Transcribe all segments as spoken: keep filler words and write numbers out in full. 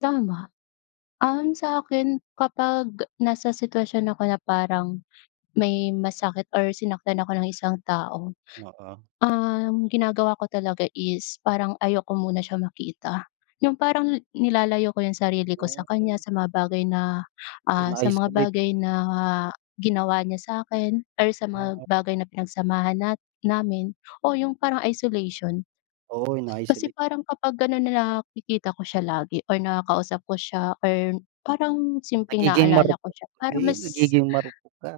Tama. Um, sa akin kapag nasa sitwasyon ako na parang may masakit or sinaktan ako ng isang tao, Oo. um, ginagawa ko talaga is parang ayoko muna siyang makita. Yung parang nilalayo ko yung sarili ko sa kanya, Ah. sa mga bagay na, ah, sa Pinaayos mga ulit. bagay na ginawa niya sa'kin or sa mga [unintelligible] bagay na pinagsamahan na namin o yung parang isolation. Oo, inaayos Kasi ulit. parang kapag gano'n na nakikita ko siya lagi or nakakausap ko siya or parang simpleng Nagiging naalala ko marupok siya ka parang ay mas nagiging marupok ka.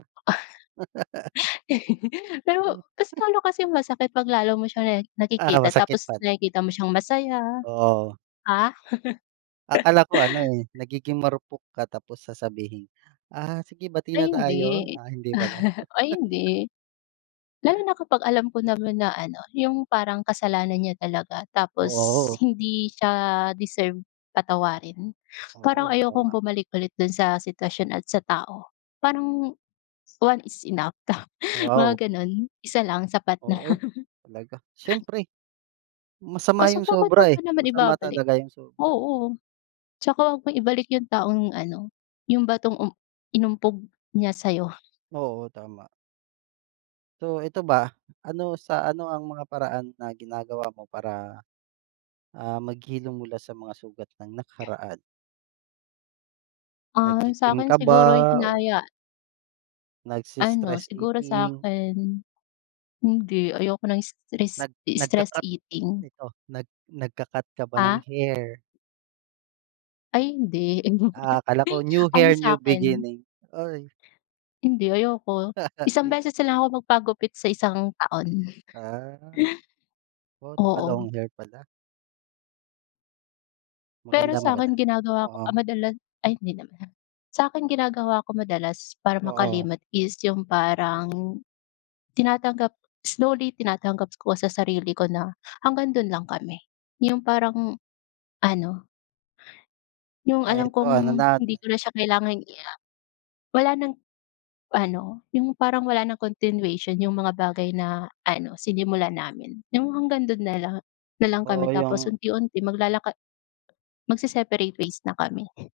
Pero mas lalo kasing masakit 'pag lalo mo siyang na Ah, nakikita masakit tapos pala. nakikita mo siyang masaya. Oo. Ah? Akala ko ano, eh, nagiging marupok ka tapos sasabihing, "Ah, sige, bati Ay na hindi. tayo." Ah, hindi pala. Ay hindi. Lalo na kapag alam ko naman na ano, yung parang kasalanan niya talaga tapos Oo. hindi siya deserve patawarin. Parang Oo, tama. ayokong bumalik ulit dun sa sitwasyon at sa tao. Parang one is enough, mga Wow. gano'n. Isa lang sapat na. Oo, talaga, syempre. Masama Kaso yung bakit mo sobra, pa eh. naman Masama ibabalik talaga yung sobra. oo. Tsaka wag mong ibalik yung taong ano, yung batong, um, inumpog niya sa'yo. Oo, tama. So, ito ba, ano sa ano ang mga paraan na ginagawa mo para, ah, maghilom mula sa mga sugat ng nakaraan? Ah, Naggi-gym sa'kin ka ba siguro'y o hinaya Ano, nagses-stress siguro eating sa'kin, hindi. Ayoko ng stress nag nag stress nagka-cut. eating. Ito, nag nagka-cut ka ba ng Ah? hair? Ay hindi. Ah, akala ko, new Ano hair, new sa'kin beginning, uy. Hindi, ayoko. Isang Di ba? beses na lang ako magpagupit sa isang taon. Ah. Oh, Oo. naka-long hair pala. Pero Maganda, maganda. sa'kin ginagawa ko, ah, Oo. madalas ay hindi naman. Sa'kin ginagawa ko madalas para Oo. makalimot is yung parang tinatanggap slowly tinatanggap ko sa sarili ko na hanggang dun lang kami. Yung parang ano yung Ay alam 'eto ano kong na hindi ko na siya kailangang i ah, wala ng, ano yung parang wala ng continuation yung mga bagay na ano, sinimulan namin. Yung hanggang dun nala na lang na lang kami Oo, tapos yung unti-unti maglalaka magse-separate ways na kami.